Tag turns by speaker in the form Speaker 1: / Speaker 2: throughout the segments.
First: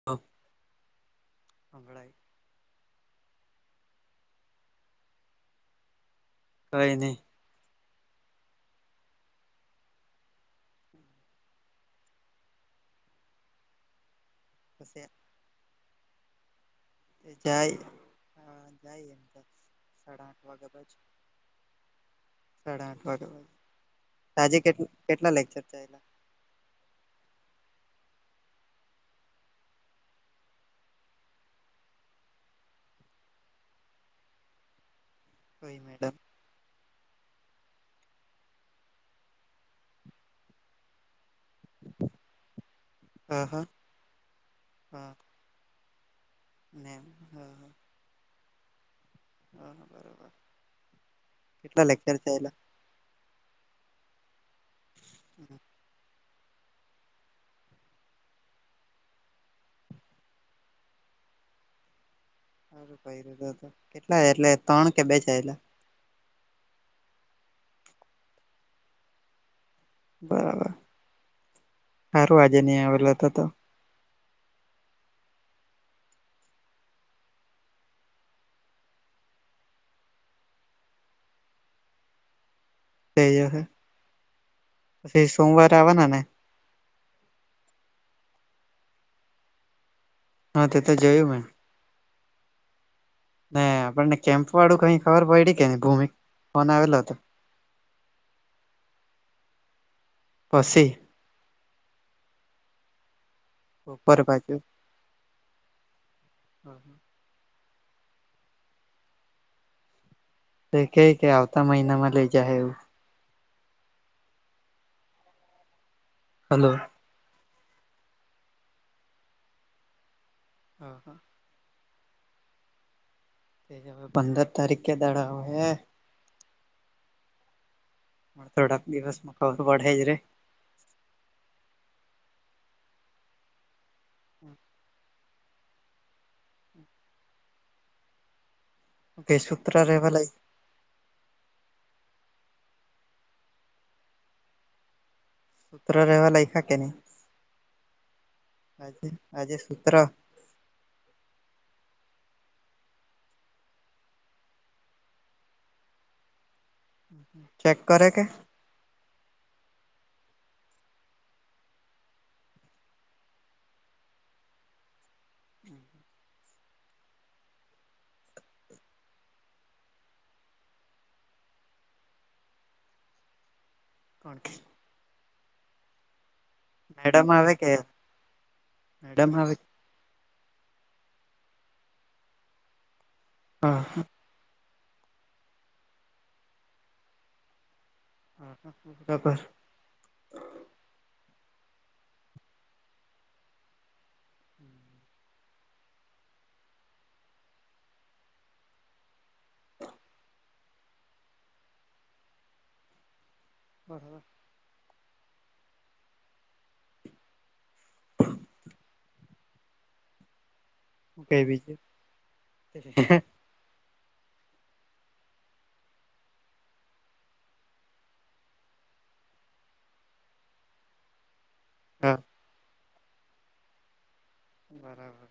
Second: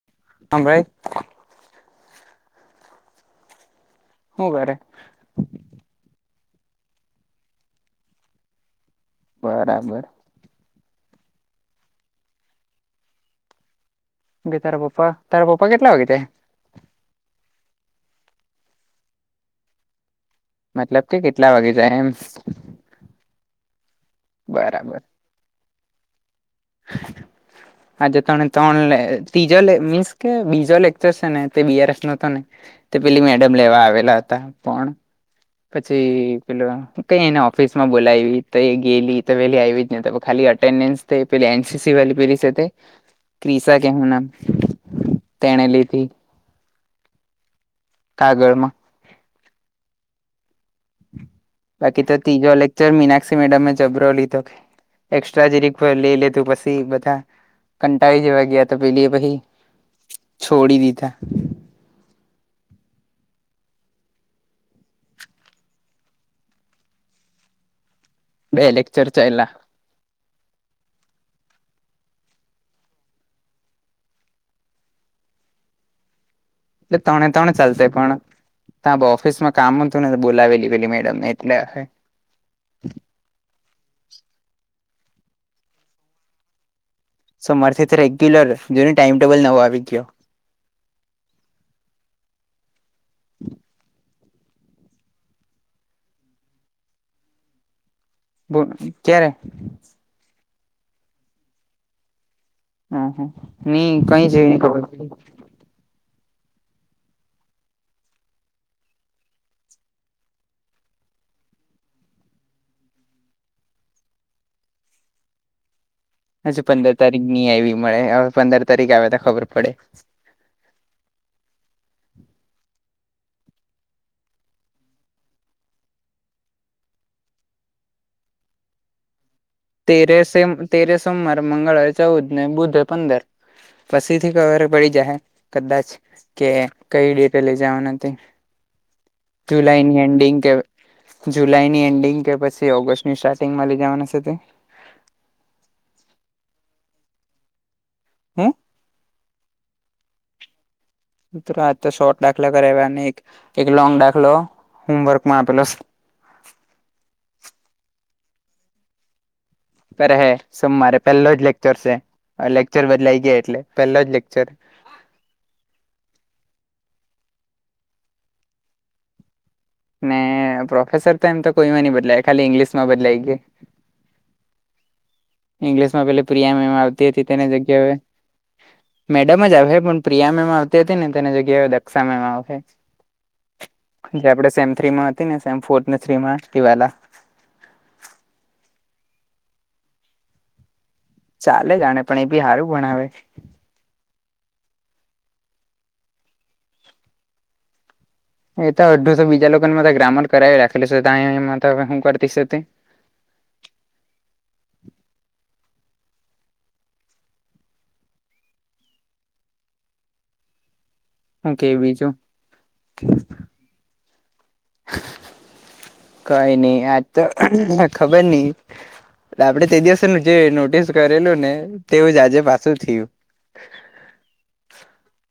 Speaker 1: [unintelligible]
Speaker 2: હા ભાઈ.
Speaker 1: [unintelligible]
Speaker 2: હુ કરે?
Speaker 1: કઈ નહી.
Speaker 2: બરાબર. બે તારા પપ્પા
Speaker 1: પછી
Speaker 2: તારા પપ્પા કેટલા વાગે જાય?
Speaker 1: તે જાય [unintelligible] સાડા આઠ વાગ્યા બાજુ
Speaker 2: મતલબ કે કેટલા વાગે જાય એમ
Speaker 1: સાડા આઠ વાગ્યા બાજુ. સાજે કે
Speaker 2: બરાબર
Speaker 1: કેટલા લેક્ચર ચાલયા? [inaudible]
Speaker 2: આજે ત્રણે ત્રણ ત્રીજો મીન્સ કે બીજો લેક્ચર છે ને તે બી આર સ નો તો ને. તે પેલી મેડમ લેવા આવેલા હતા, પણ
Speaker 1: કોઈ મેડમ
Speaker 2: પછી પેલો કઈ એને ઓફિસમાં બોલાવી તો એ ગેલી તો પેલી આવી જ ન ખાલી એટેન્ડન્સ પેલી એન સી સી વાલી પેલી સે તે,
Speaker 1: હ હ
Speaker 2: ક્રિસા કે હું નામ
Speaker 1: હ
Speaker 2: તેણે લીધી.
Speaker 1: [unintelligible]
Speaker 2: કાગળમાં.
Speaker 1: હા હા બરાબર.
Speaker 2: બાકી તો ત્રીજો લેક્ચર મીનાક્ષી મેડમ જબરો લીધો, કે એસ્ટ્રા જીરીક લે લે તું પછી બધા, કંટાળી જેવા ગયા તો પેલીએ છોડી દીધા‌.
Speaker 1: સારું કરી તો કેટલા એટલે ત્રણ કે બે ચલાયા?
Speaker 2: બે લેક્ચર ચાલ્યા.
Speaker 1: બરાબર, સારું આજે નહી આવેલો તો તો.
Speaker 2: એટલે તણે તણે ચાલતા પણ તા ઓફિસમાં કામ હતું ને તો બોલાવેલીી પેલી મેડમ ને એટલે અહે.
Speaker 1: થઈ જહે, પછી સોમવારે આવેવાના ને?
Speaker 2: સોમાવાર થીતો રેગ્યુલર, જોને ટાઈમ ટેબલ નવો આવી ગયો.
Speaker 1: હા તે તો જોયું મેં. ના આપણને કેમ્પ વાળું કઈ ખબર પડી કે ભૂમિક ફોન આવેલો હતો.
Speaker 2: ક્યારે?
Speaker 1: પશી. બપોર બાજુ
Speaker 2: [unintelligible]
Speaker 1: [unintelligible] એ કેય કે આવતા મહિનામાં લઈ જાહે એવું.
Speaker 2: હજુ
Speaker 1: હલો.
Speaker 2: પંદર તારીખ ની આવી મળે, હવે પંદર તારીખ આવે તો ખબર પડે.
Speaker 1: હા હા પંદર તારીખ કે દાડા આવહે. મણ થોડાક દિવસમાં. ખબર પડહે જ રે.
Speaker 2: તેરે સેમ, તેરે સોમવાર, મંગળરે ચૌદ ને બુધે પંદર પછીથી કરવર અપ મળી જાહે, કદાચ કે કઈ ડેટે લઈ જવાના તે
Speaker 1: કે સૂત્ર
Speaker 2: જુલાઈ ની
Speaker 1: રહેવા લાય
Speaker 2: એન્ડિંગ કે જુલાઈ ની એન્ડિંગ, કે પછી ઓગસ્ટની સ્ટાર્ટિંગમાં લઈ જવાના છે તે
Speaker 1: સૂત્ર રહેવા લાયખા કે નહી?
Speaker 2: હે
Speaker 1: આજે આજે સૂત્ર
Speaker 2: એકતો આજ તો શોર્ટ દાખલા કરાવ્યા, અને એક, એક લોંગ દાખલો હોમવર્કમાં આપેલો શે.
Speaker 1: ચેક કરે કે
Speaker 2: કરહે, સોમવારે પેલો જ લેક્ચર છે, લેક્ચર બદલાઈ ગયા એટલે, પેલો જ લેક્ચર.
Speaker 1: હમ્મ
Speaker 2: ને પ્રોફેસર તો એમ તો કોઈમાં ની બદલાય ખાલી ઇંગ્લિશ માં બદલાય ગયા.
Speaker 1: કોણકે
Speaker 2: ઇંગ્લિશમાં પેલી પ્રિયા મેમ આવતી હતી,
Speaker 1: મેડમ
Speaker 2: તેને
Speaker 1: આવે કે
Speaker 2: જગ્યા એ હવે મેડમ જ આવહે પણ પ્રિયા મેમ આવતી હતી ને, તેને જગ્યાએ હવે દક્ષા મેમ આવશે.
Speaker 1: આ
Speaker 2: જે આપડે સેમ થ્રી માં હતી ને, સેમ ફોર ને થ્રી માં તે વાલા
Speaker 1: ટકર
Speaker 2: ચાલે જાણે પણ એ બી સારું ભણાવે છે. એ તો અડધું તો બીજા લોકોને બધે ગ્રામર કરાઈ રાખેલી છે, ત્યાં એ તા હુ કરતી શે તે.
Speaker 1: હા હા [inaudible]
Speaker 2: હું
Speaker 1: કેવી
Speaker 2: કે
Speaker 1: છે.
Speaker 2: બીજું કઈ નઈ આજ તો ખબર નઈ. આપડે તે દિવસે નેજે નોટિસ કરેલું ને
Speaker 1: હા.
Speaker 2: તેવું જ આજે પાછું થયું.
Speaker 1: બરાબર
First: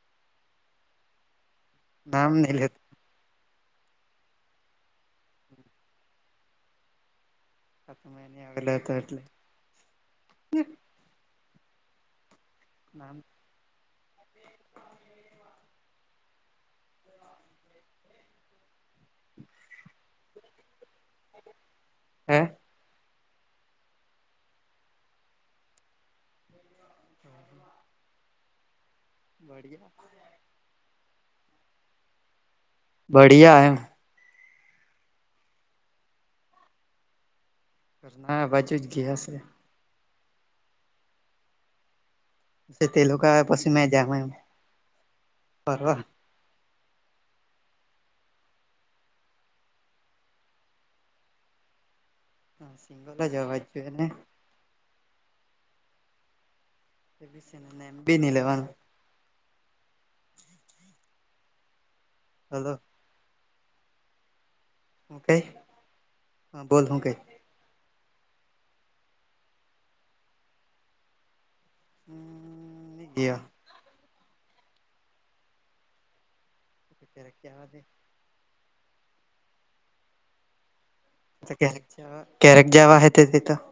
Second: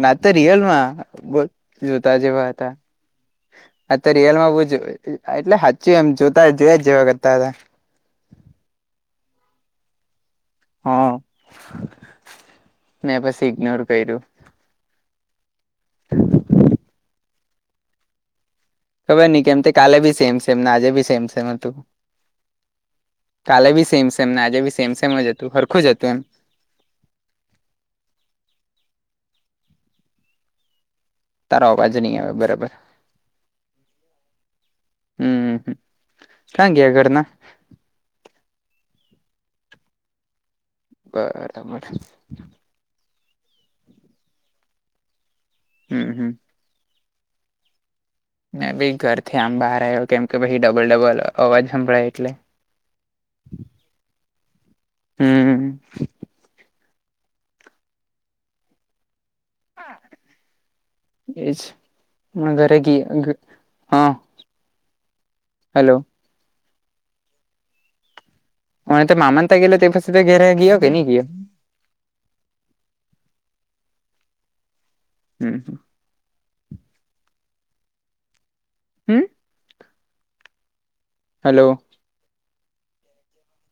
Speaker 2: ના તો રિયલમાં બત જોતા
Speaker 1: નામ
Speaker 2: જેવા
Speaker 1: નહી
Speaker 2: હતા.
Speaker 1: લેતો
Speaker 2: આ તો રિયલમાં બુ જોવે, એટલે હચું એમ જોતા જોયા જેવા કરતા હતા.
Speaker 1: સાત મહિને આવેલા હતા એટલે.
Speaker 2: હા,
Speaker 1: નામ
Speaker 2: મેં પછી ઈગનોર કર્યું. [inaudible] ખબર નહિ કેમતે, કાલે બી સેમ સેમ ને આજે બી સેમ સેમ હતું.
Speaker 1: હે
Speaker 2: કાલે બી સેમ સેમને, આજે બી સેમ સેમજ હતું, હરખું જ હતું એમ.
Speaker 1: [inaudible] બઢિયા
Speaker 2: તારા આવવાજ નહીં આવે બરાબર.
Speaker 1: બઢિયા એમ
Speaker 2: હમ્મ, ક્યાં ગયા ઘરના
Speaker 1: હા બાજુ જ ગિયા શે.
Speaker 2: બરાબર
Speaker 1: તે લોકો આવે પછી મેં જાવાનું.
Speaker 2: હમ હમ. મે ભી ઘરથી આમ બહાર આવ્યો, કેમ કે પછી ડબલ ડબલ અવાજ સંભળાય એટલે.
Speaker 1: હા સિંગલજ અવાજ જોએ ને.
Speaker 2: હમ્મ
Speaker 1: પેલી શેને, નેમ બી ની લેવાનું.
Speaker 2: એજ હ
Speaker 1: હલો
Speaker 2: ઘરે ગયા. [unintelligible]
Speaker 1: ઓકે.
Speaker 2: હેલો.
Speaker 1: હા, બોલ શું કેય?
Speaker 2: અને તો મામા ને ત્યાં ગયેલો તે પછી તે ઘેરે ગયો કે નહીં ગયો?
Speaker 1: નહી ગયો.
Speaker 2: હમ હ...
Speaker 1: તો ત્યારે ક્યાં વા દે.
Speaker 2: હમ હલો
Speaker 1: કયારેક જવા હે, તેદી તો.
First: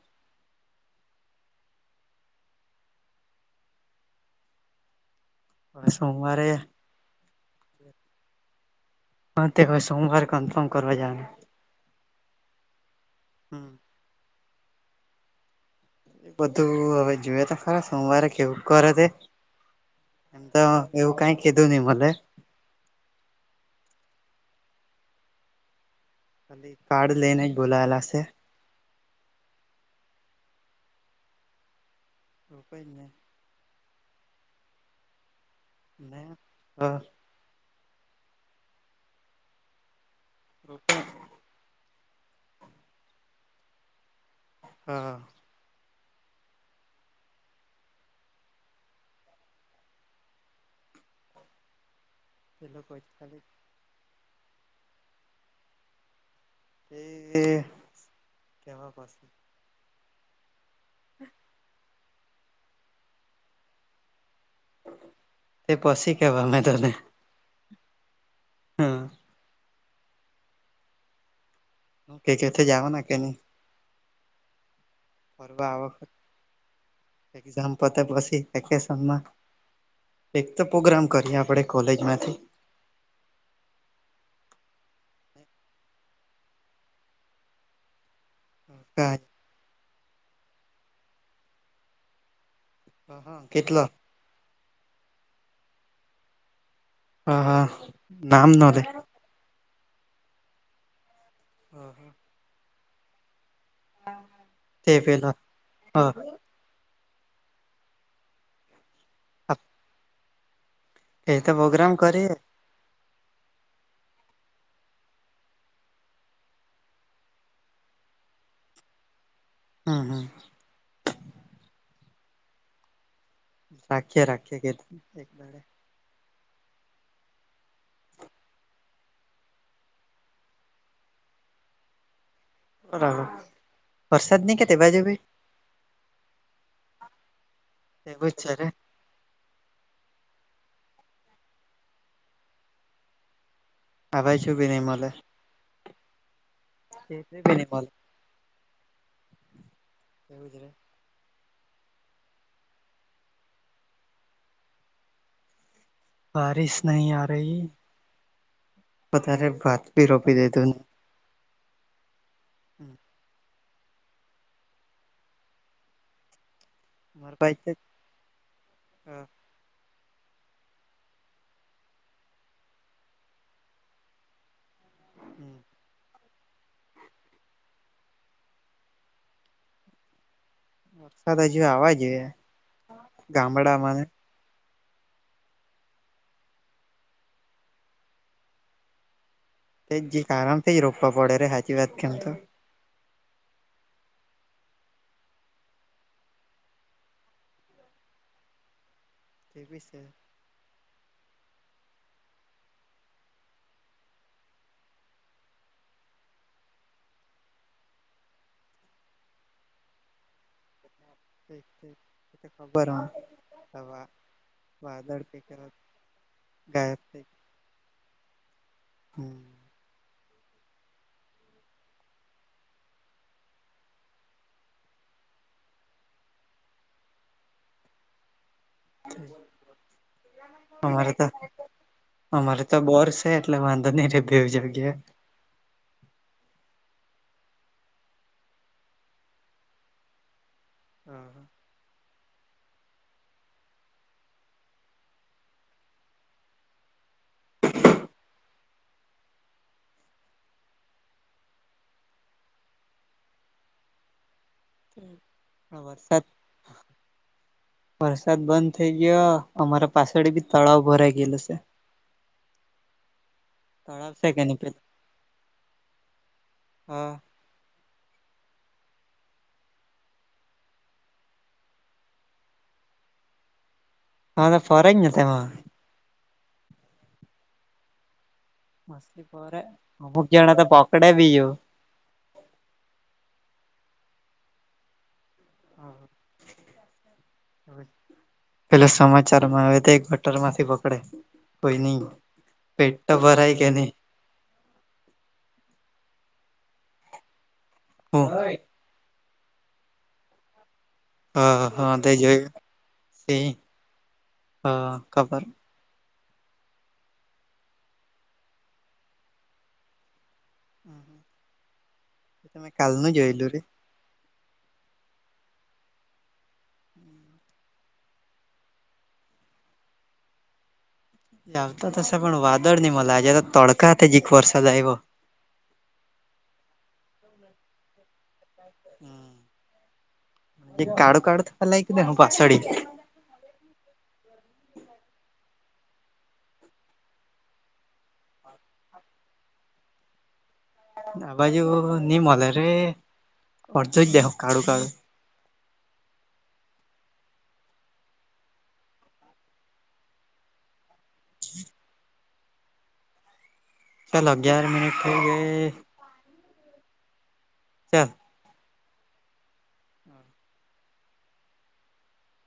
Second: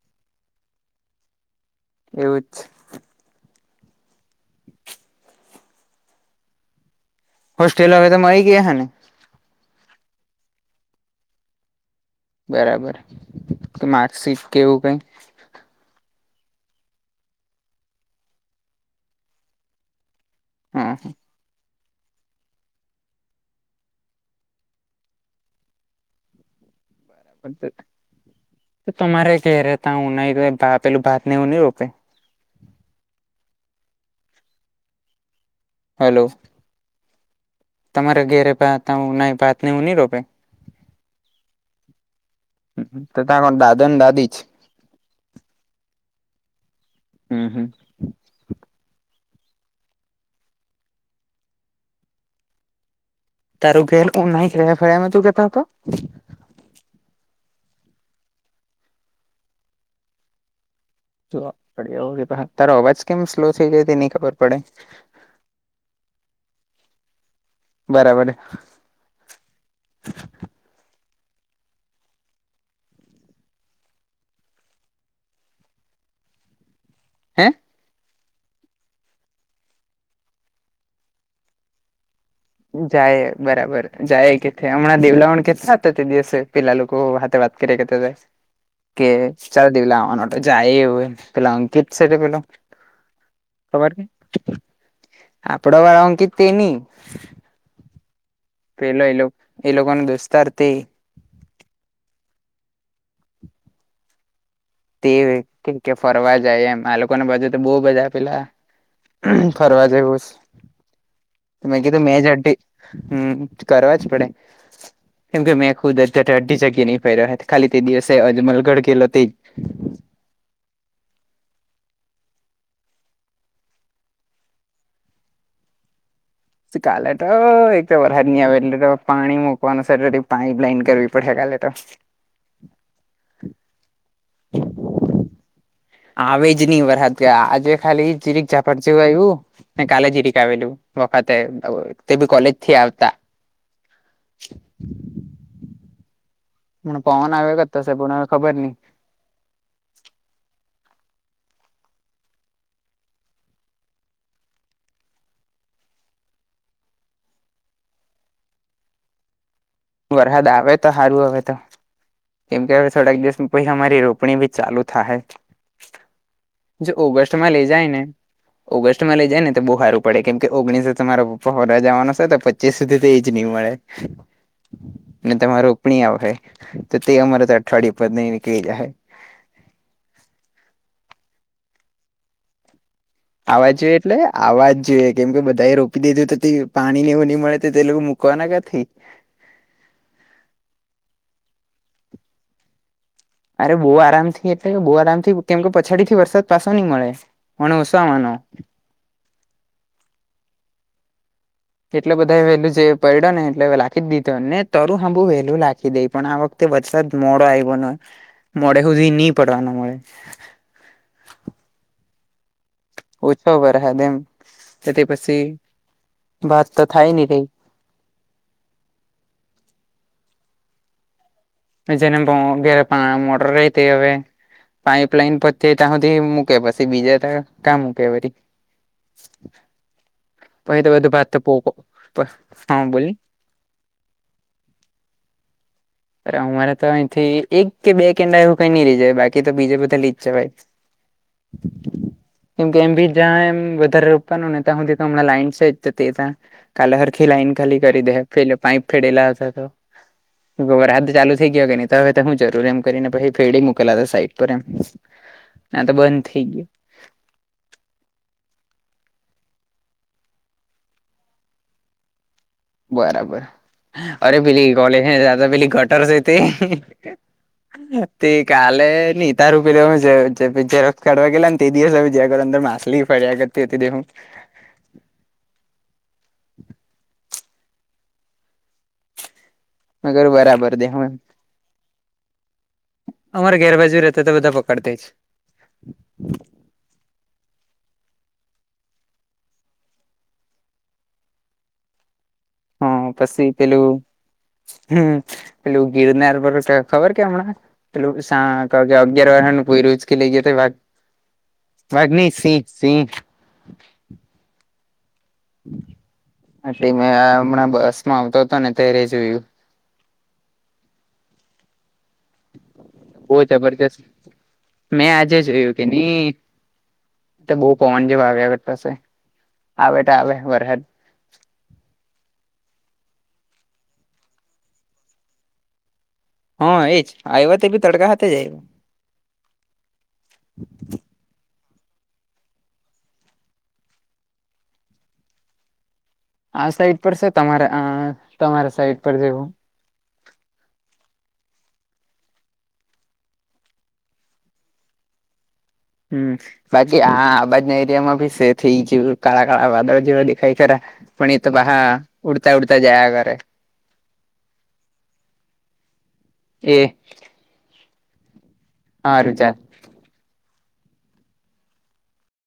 Speaker 2: એવું જ છે.
Speaker 1: બસ સોમવારે.
Speaker 2: હોસ્ટેલ વાળા તો મળી ગયા હશે ને?
Speaker 1: તે હવે સોમવારે કન્ફર્મ કરવા જવાનું.
Speaker 2: બરાબર કે માર્કશીટ કવું કઈ
Speaker 1: એ બધું હવે જોએ તો ખરા સોમવારે કેવું કરે? તે. એમ તો એવું કઈ કીધું નહી. મને... ખાલી કાર્ડ લઈને જ બોલાવેલા છે.
Speaker 2: તો તમારે ઘેરે તો હું નહી. પેલું ભાત ને એવું નહિ હોપે?
Speaker 1: રોપાઈને. મેં હા.
Speaker 2: તમારે ઘેરે પણ ભાત ને હું નહીં રોપે?
Speaker 1: હ કે...
Speaker 2: હતો. તા કોણ દાદો ને દાદી છે?
Speaker 1: હા હા.
Speaker 2: હમ હ...
Speaker 1: તે લોકો એકલી.
Speaker 2: તારું ઘેર હું નહી ગયો. એમ તું કેતો હતો?
Speaker 1: એ એ કેવા પાસે?
Speaker 2: તારો અવાજ કેમ સ્લો થઈ જાય? તે નહીં ખબર પડે.
Speaker 1: તે પશી કેવા મે તને.
Speaker 2: બરાબર.
Speaker 1: હં... હ કે છે તો જાવાનું કે નય? પરવા હવે
Speaker 2: હે
Speaker 1: એક્ઝામ પતે પસી. વેકેશનમાં એક તો પ્રોગ્રામ કરીએ આપણે કોલેજમાં થી.
Speaker 2: જાય બરાબર જાય કે હમણાં દેવલા ઓણ કેસા હતા. તે દિવસે પેલા લોકો વાતે વાત. ક કેતો જાય. કે ચાલ દેવલા હવે જાયે. એ પેલા અંકિત છે. પેલો..
Speaker 1: હા હા કેટલા?
Speaker 2: આપડોર વારા અંકીત તેની
Speaker 1: હા હા. નામ ન. લે
Speaker 2: પેલો એ એ લોકો નાનો દોસ્તાર તે
Speaker 1: હમ હા હા. હા.
Speaker 2: તે કે ફરવા જાય. એમ, આ લોકોને બધું તો બહુ બધા આપેલા. ફરવા જવું.
Speaker 1: એ તો
Speaker 2: મેં
Speaker 1: પ્રોગ્રામ
Speaker 2: કીધું મે જ.
Speaker 1: કરીએ
Speaker 2: હમ કરવા જ પડે. કેમ કે મેં ખુદ અત્યારે અધી જગ્યા નહી પરહ્યા હે, ખાલી તે દિવસે અજમલગઢ ગેલો તે જ.
Speaker 1: હમ્મ હમ્મ રાખીએે રાખીએ એક દાડે
Speaker 2: કાલે તો એક તો વરહદ નહી આવે એટલે તો, પાણી મુકવાનું સેટરડે પાઈપ લાઈન કરવી પડહે કાલે તો.
Speaker 1: પરા
Speaker 2: આવે જ નહી વરહાદ ગ્યા આજે ખાલી
Speaker 1: એવું જ
Speaker 2: જીરીક
Speaker 1: છે રે
Speaker 2: જાપટ જેવું આઇવ્યુ, ને કાલે જીરીક આવેલું, વખતે તે બી કોલેજ થી આવતા.
Speaker 1: આભાઈછું બી ની મલે.
Speaker 2: ને પવન આવે ગતશે પણ હવે ખબર ની.
Speaker 1: કેવીધરે બારીશ નહી આ રહી, પતાહે બાત
Speaker 2: વરહાદ આવે તો સારું હવે તો. કેમ કે હવે થોડાક દિવસ પછી અમારી રોપણી બી ચાલુ થાહે. જો
Speaker 1: મારા
Speaker 2: ઓગસ્ટમાં લઈ
Speaker 1: પાસે
Speaker 2: જાયને, ઓગસ્ટમાં લઈ જાયને તો બહુ સારું. પડે, કેમ કે ઓગણીસે તો મારા પપ્પા હોરા જવાનો છે, તો પચીસ સુધી તો એ જ ની મળે. ને તમારે ઉપણી આવહે, તો તે અમારે તો અઠવાડયે ઉપર નઈ નીકળી જાહે.
Speaker 1: વરસાદ હજુ આવા જોઈએ.
Speaker 2: આવા જોઈએ
Speaker 1: ગામડામાં
Speaker 2: એટલે? આવાજ જોઈએ, કેમ કે બધા એ રોપી દીધું તો પાણીને એવું નહીં મળે તો તે લોકો મૂકવાના કેથી?
Speaker 1: તે જીક આરામ થી રોપા પડે રે હાચી વાત કેવુ તો.
Speaker 2: અરે બહુ આરામથી એટલે બહુ આરામથી કેમ કે પછાડી થી વરસાદ પાશો નહી મળે. મણ ઓસામાનો
Speaker 1: તેવીસ
Speaker 2: એટલે બધા એ વેલુંજે પડ્યો ને, એટલે વે લાખીજ દીધો, ને તરું હાંભું વેલું લાખી દઈ, પણ આ વખ તે વરસાદ મોડો આઇવો ને, મોડે સુધી ની પડવાનો મળે.
Speaker 1: ત ખબર
Speaker 2: ઓછો વરસાદ
Speaker 1: હવા
Speaker 2: એમ
Speaker 1: વાદળ પીકર
Speaker 2: બાત તો થાય ની કઇ
Speaker 1: હમ્મ
Speaker 2: જેને પો ગેરે પા મોટર રહી તે હવે પાઈપલાઈન પતહે ત્યાં હુધિ મૂકે પશી બીજા તો કા મૂકે વરી. પછી બધું
Speaker 1: અમારે તો
Speaker 2: ભાત પોકો
Speaker 1: અમારે તો
Speaker 2: હા
Speaker 1: બોર
Speaker 2: બોલની
Speaker 1: છે. એટલે વાંધો નહી રે ઘેર જગ્યા
Speaker 2: પર અમારે તો અહીંથી, એક કે બે કેંડા એવું કઈ નઈ લઈ જાય, બાકી તો બીજે બધા લીજ જવાય.
Speaker 1: હા હા
Speaker 2: કેમ કે એમ બી જ્યાં એમ વધારે રોપવાનું ને ત્યાં સુધી તો હમણાં લાઈન શે જ તો તે ત્યાં કાલે સરખી લાઈન ખાલી કરી દે, પેલે પાઈપ ફેડેલા હશે તો. ગોબર આદ ચાલુ થઈ ગયો કે નહી, તો હવે તો હું જરૂર એમ કરીને પછી ફેડી મોકલા હતા સાઈડ પર એમ.
Speaker 1: આ
Speaker 2: તો બંધ
Speaker 1: વરસાદ
Speaker 2: થઈ ગયું
Speaker 1: વરસાદ બંધ થઈ ગયો, અમારા પાછળે બી તળાવ ભરાઈ ગયેલો શે.
Speaker 2: બરાબર,
Speaker 1: તળાવ છે
Speaker 2: અરે
Speaker 1: કે નહી
Speaker 2: પેલી
Speaker 1: પેલું
Speaker 2: કોલેજ હે ત્યાં તો પેલી ગટર છે તે.
Speaker 1: હા
Speaker 2: તે કાલે ની તારૂ પેલુ હું છે [unintelligible] જેવો કાઢવા ગેલા ને તે દિવસમે જા વાર અંદર માછલી ફરિયા કરતી હતી દેહું
Speaker 1: હા ફરેંજ ને ફેવા મસ્લી ફરે
Speaker 2: મેં
Speaker 1: અમુક
Speaker 2: કરું
Speaker 1: જણા તો
Speaker 2: બરાબર દેહું
Speaker 1: પકડે બી યુ
Speaker 2: અમારે ઘેર બાજુ રહેતા તો બધા પકડતેજ.
Speaker 1: હા પેલા સમાચારમાં આવે તો એક બટર માંથી પકડે. પઈની
Speaker 2: હા પસી પેલું હમ્મ, પેલું ગીરનાર પર સ ખબર કે હમણાં પેલું
Speaker 1: હું
Speaker 2: સા ક અગયારર પ પોઈ રુજકી લઈ ગયો તોાય ભાગ.
Speaker 1: હા હા તે જોયું
Speaker 2: સિંહ
Speaker 1: ત‌ઇ હા ખબર.
Speaker 2: એટલે મેં હમણાં બસ માં આવતો હતો ને ત્યારે જોયું.
Speaker 1: હા હા [unintelligible] કાલ ના જેમ.
Speaker 2: બહુ જબરજસ્ત મેં આજે જોયું કે નહી બહુ. ફોન જે આવે [inaudible] આગળ પાસે આવે તો આવે વરહદ
Speaker 1: આવ આવતા તસ પણ વાદળ નહી મ આજ તડકા હતા જીખ વરસા જ આવ્યો
Speaker 2: હા એજ આવ્યો તો બી તડકા હા જાય.
Speaker 1: હમ કાળું કાળું તો લયક ન હ પાછડી.
Speaker 2: આ સાઈટ પર છે તમારા અ તમારા સાઈટ પર જેવું.
Speaker 1: આ બાજુ ની મલે રે [inaudible] અર્ધ જ દેખો કાળું કાળુ
Speaker 2: હમ. બાકી આ આબાજ ના એરિયા માં ભી સે થ‌ઇ થઈ ગયું કા કળા વાદળો જેવ દેખાય ખરા‌. પણ એ તો બહા ઉડતા ઉડતા જયા કરે.
Speaker 1: તલ અંગ્યાર મિનટ થ‌ઈ ગ‌ઇ.
Speaker 2: એ.
Speaker 1: તે.
Speaker 2: હા રુચાર.
Speaker 1: હા.